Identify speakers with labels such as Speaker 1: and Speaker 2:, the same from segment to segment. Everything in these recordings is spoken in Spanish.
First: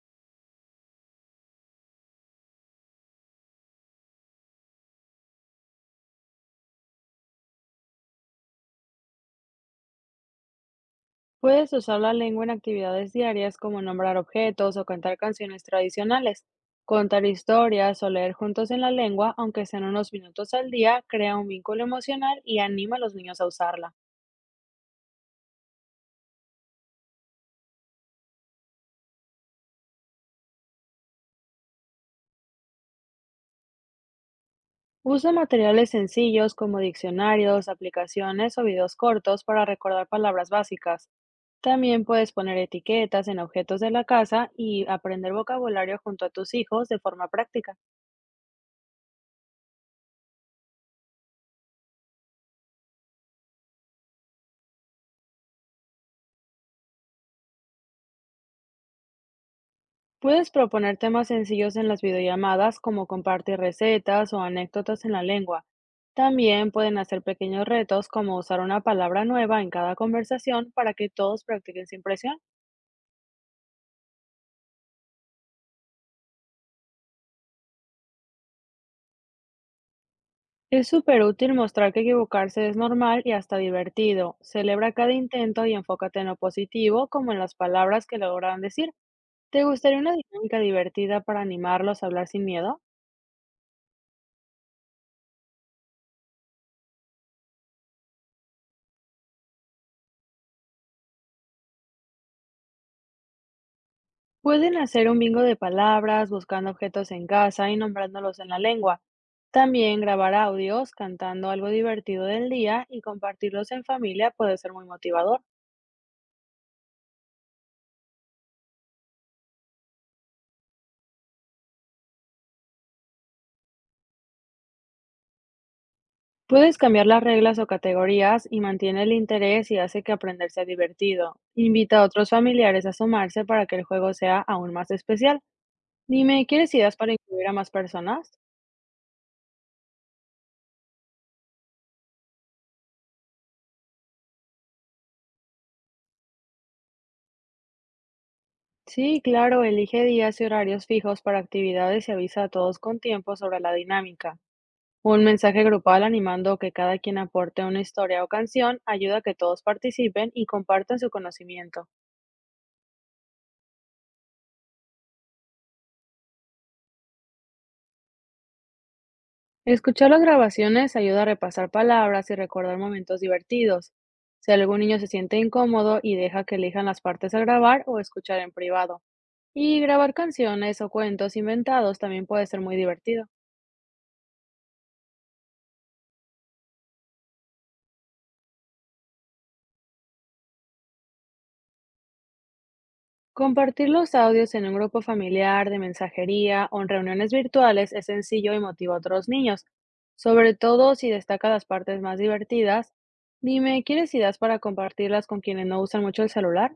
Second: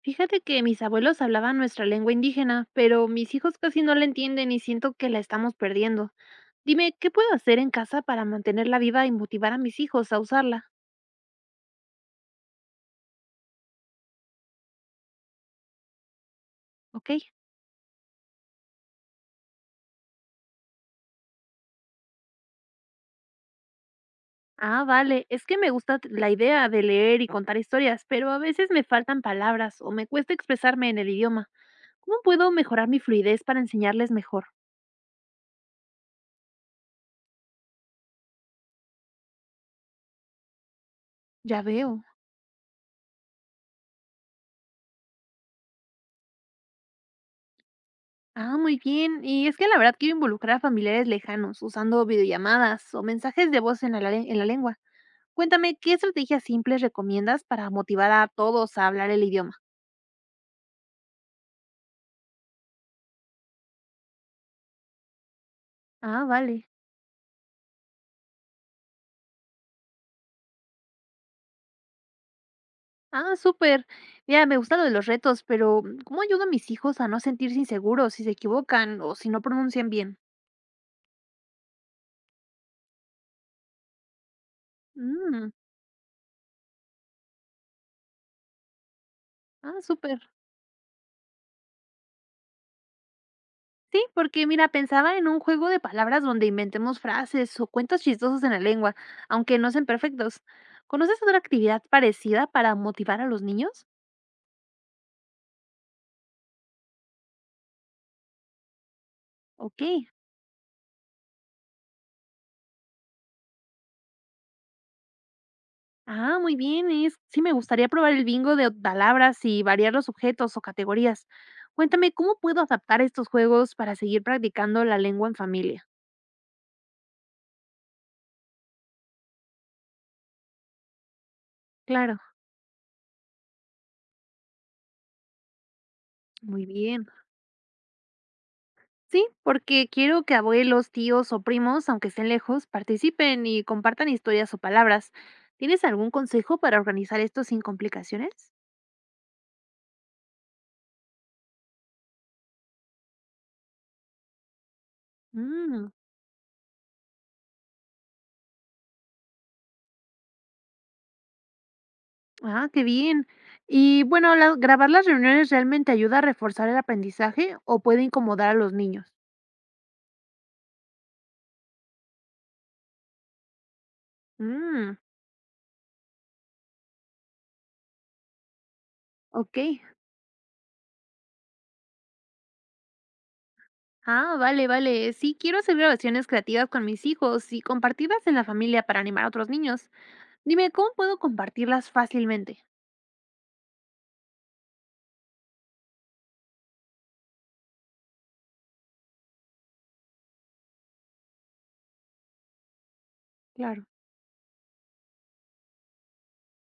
Speaker 1: Fíjate que mis abuelos hablaban nuestra lengua indígena, pero mis hijos casi no la entienden y siento que la estamos perdiendo. Dime, ¿qué puedo hacer en casa para mantenerla viva y motivar a mis hijos a usarla?
Speaker 2: Puedes usar la lengua en actividades diarias como nombrar objetos o cantar canciones tradicionales.
Speaker 1: ¿Ok?
Speaker 2: Contar historias o leer juntos en la lengua, aunque sean unos minutos al día, crea un vínculo emocional y anima a los niños a usarla.
Speaker 1: Ah, vale, es que me gusta la idea de leer y contar historias, pero a veces me faltan palabras o me cuesta expresarme en el idioma. ¿Cómo puedo mejorar mi fluidez para enseñarles mejor?
Speaker 2: Usa materiales sencillos como diccionarios, aplicaciones o videos cortos para recordar palabras básicas.
Speaker 1: Ya veo.
Speaker 2: También puedes poner etiquetas en objetos de la casa y aprender vocabulario junto a tus hijos de forma práctica.
Speaker 1: Ah, muy bien. Y es que la verdad quiero involucrar a familiares lejanos usando videollamadas o mensajes de voz en en la lengua. Cuéntame, ¿qué estrategias simples recomiendas para motivar a todos a hablar el idioma?
Speaker 2: Puedes proponer temas sencillos en las videollamadas, como compartir recetas o anécdotas en la lengua.
Speaker 1: Ah, vale.
Speaker 2: También pueden hacer pequeños retos, como usar una palabra nueva en cada conversación para que todos practiquen sin presión.
Speaker 1: Ah, súper. Mira, me gusta lo de los retos, pero ¿cómo ayudo a mis hijos a no sentirse inseguros si se equivocan o si no pronuncian bien?
Speaker 2: Es súper útil mostrar que equivocarse es normal y hasta divertido. Celebra cada
Speaker 1: Mm,
Speaker 2: intento y enfócate en lo positivo, como en las palabras que lograron decir. ¿Te
Speaker 1: ah,
Speaker 2: gustaría una
Speaker 1: súper.
Speaker 2: dinámica divertida para animarlos a hablar sin miedo?
Speaker 1: Sí, porque mira, pensaba en un juego de palabras donde inventemos frases o cuentos chistosos en la lengua, aunque no sean perfectos. ¿Conoces otra actividad parecida para motivar a los niños?
Speaker 2: Pueden hacer un bingo de palabras, buscando objetos en casa y nombrándolos en la lengua.
Speaker 1: Ok.
Speaker 2: También grabar audios cantando algo divertido del día y compartirlos en familia puede ser muy motivador.
Speaker 1: Ah, muy bien, es sí me gustaría probar el bingo de palabras y variar los objetos o categorías. Cuéntame, ¿cómo puedo adaptar estos juegos para seguir practicando la lengua en familia?
Speaker 2: Puedes cambiar las reglas o categorías y mantiene el interés y hace que aprender sea divertido. Invita a
Speaker 1: Claro,
Speaker 2: otros familiares a sumarse para que el juego sea aún más especial. Dime,
Speaker 1: muy
Speaker 2: ¿quieres ideas
Speaker 1: bien.
Speaker 2: para incluir a más personas?
Speaker 1: Sí, porque quiero que abuelos, tíos o primos, aunque estén lejos, participen y compartan historias o palabras. ¿Tienes algún consejo para organizar esto sin complicaciones?
Speaker 2: Sí, claro, elige días y horarios fijos para actividades y avisa a todos con tiempo sobre la dinámica. Un mensaje
Speaker 1: Mm,
Speaker 2: grupal animando que cada quien aporte una historia o canción ayuda a que todos participen y compartan su conocimiento.
Speaker 1: ah, qué bien. Y bueno, ¿grabar las reuniones realmente ayuda a reforzar el aprendizaje o puede incomodar a los niños?
Speaker 2: Escuchar las grabaciones ayuda a repasar palabras y recordar momentos divertidos. Si algún
Speaker 1: Mm.
Speaker 2: niño se siente incómodo y deja que elijan las partes a grabar o escuchar en privado.
Speaker 1: Ok.
Speaker 2: Y grabar canciones o cuentos inventados también puede ser muy divertido.
Speaker 1: Ah, vale, vale. Sí, quiero hacer grabaciones creativas con mis hijos y compartirlas en la familia para animar a otros niños. Dime, ¿cómo puedo compartirlas fácilmente?
Speaker 2: Compartir los audios en un grupo familiar, de mensajería o en reuniones virtuales es sencillo y motiva a otros niños, sobre todo si destaca las partes más divertidas.
Speaker 1: Claro.
Speaker 2: Dime, ¿quieres ideas para compartirlas con quienes no usan mucho el celular?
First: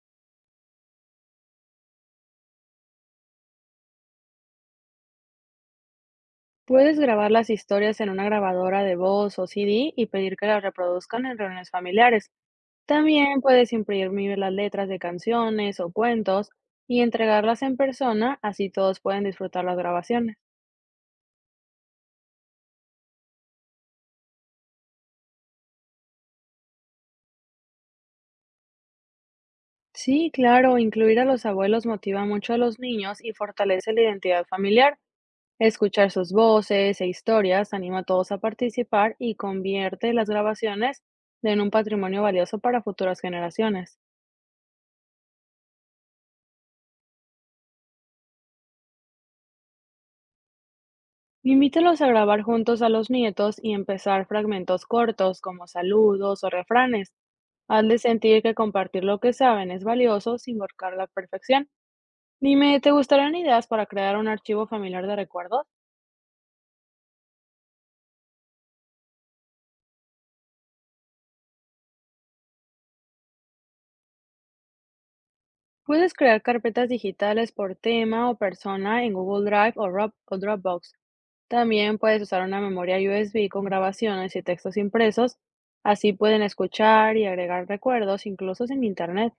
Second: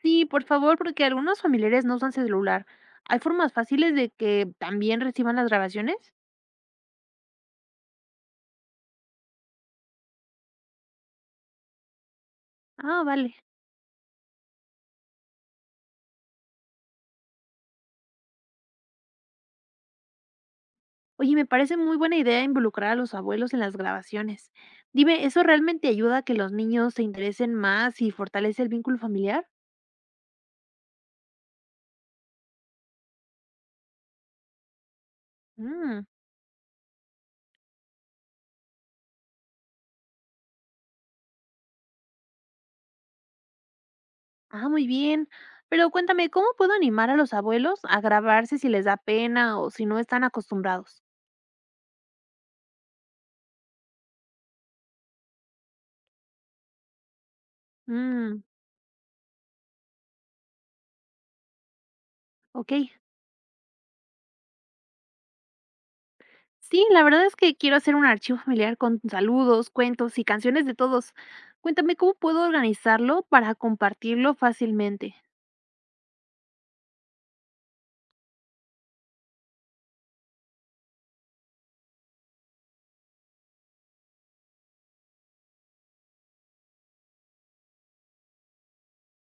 Speaker 1: Sí, por favor, porque algunos familiares no usan celular. ¿Hay formas fáciles de que también reciban las grabaciones?
Speaker 2: Puedes grabar las historias en una grabadora de voz o CD y pedir que las reproduzcan en reuniones familiares.
Speaker 1: Ah, vale.
Speaker 2: También puedes imprimir las letras de canciones o cuentos y entregarlas en persona, así todos pueden disfrutar las grabaciones.
Speaker 1: Oye, me parece muy buena idea involucrar a los abuelos en las grabaciones. Dime, ¿eso realmente ayuda a que los niños se interesen más y fortalece el vínculo familiar?
Speaker 2: Sí, claro, incluir a los abuelos motiva mucho a los niños y fortalece la identidad familiar.
Speaker 1: Mm.
Speaker 2: Escuchar sus voces e historias anima a todos a participar y convierte las grabaciones en un patrimonio valioso para futuras generaciones.
Speaker 1: Ah, muy bien. Pero cuéntame, ¿cómo puedo animar a los abuelos a grabarse si les da pena o si no están acostumbrados?
Speaker 2: Invítalos a grabar juntos a los nietos y empezar fragmentos cortos como saludos o refranes. Hazles sentir
Speaker 1: Mm,
Speaker 2: que compartir lo que saben es valioso sin buscar la perfección.
Speaker 1: ok.
Speaker 2: Dime, ¿te gustarían ideas para crear un archivo familiar de recuerdos?
Speaker 1: Sí, la verdad es que quiero hacer un archivo familiar con saludos, cuentos y canciones de todos. Cuéntame, ¿cómo puedo organizarlo para compartirlo fácilmente?
Speaker 2: Puedes crear carpetas digitales por tema o persona en Google Drive o, o Dropbox. También puedes usar una memoria USB con grabaciones y textos impresos. Así pueden escuchar y agregar recuerdos incluso sin internet.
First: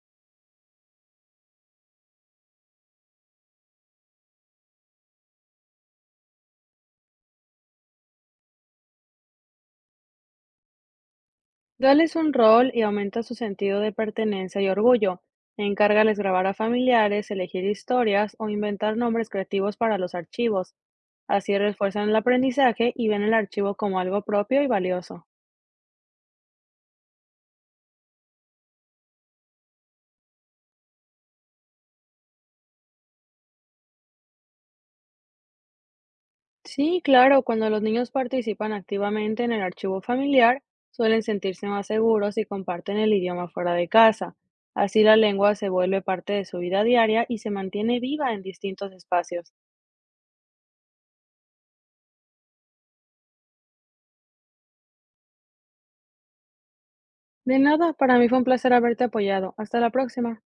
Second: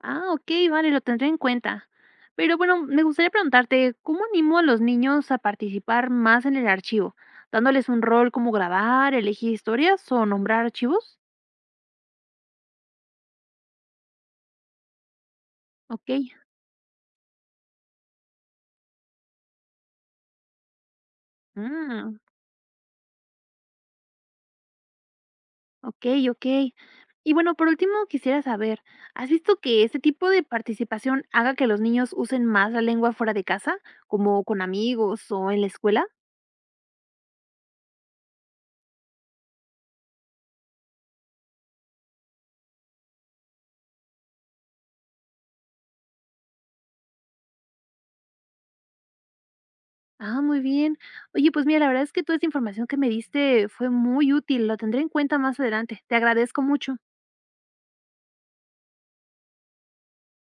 Speaker 1: Ah, ok, vale, lo tendré en cuenta. Pero bueno, me gustaría preguntarte, ¿cómo animo a los niños a participar más en el archivo? ¿Dándoles un rol como grabar, elegir historias o nombrar archivos?
Speaker 2: Dales un rol y aumenta su sentido de pertenencia y orgullo.
Speaker 1: Ok.
Speaker 2: Encárgales grabar a familiares, elegir historias o inventar nombres creativos para los archivos. Así refuerzan el
Speaker 1: Mm,
Speaker 2: aprendizaje y ven el archivo como algo propio y valioso.
Speaker 1: okey, okey. Y bueno, por último, quisiera saber, ¿has visto que este tipo de participación haga que los niños usen más la lengua fuera de casa, como con amigos o en la escuela?
Speaker 2: Sí, claro, cuando los niños participan activamente en el archivo familiar, suelen sentirse más seguros y comparten el idioma fuera de casa. Así la lengua se vuelve parte de su vida diaria y se mantiene viva en distintos espacios.
Speaker 1: Ah, muy bien. Oye, pues mira, la verdad es que toda esta información que me diste fue muy útil, lo tendré en cuenta más adelante. Te agradezco mucho.
Speaker 2: De nada, para mí fue un placer haberte apoyado. Hasta la próxima.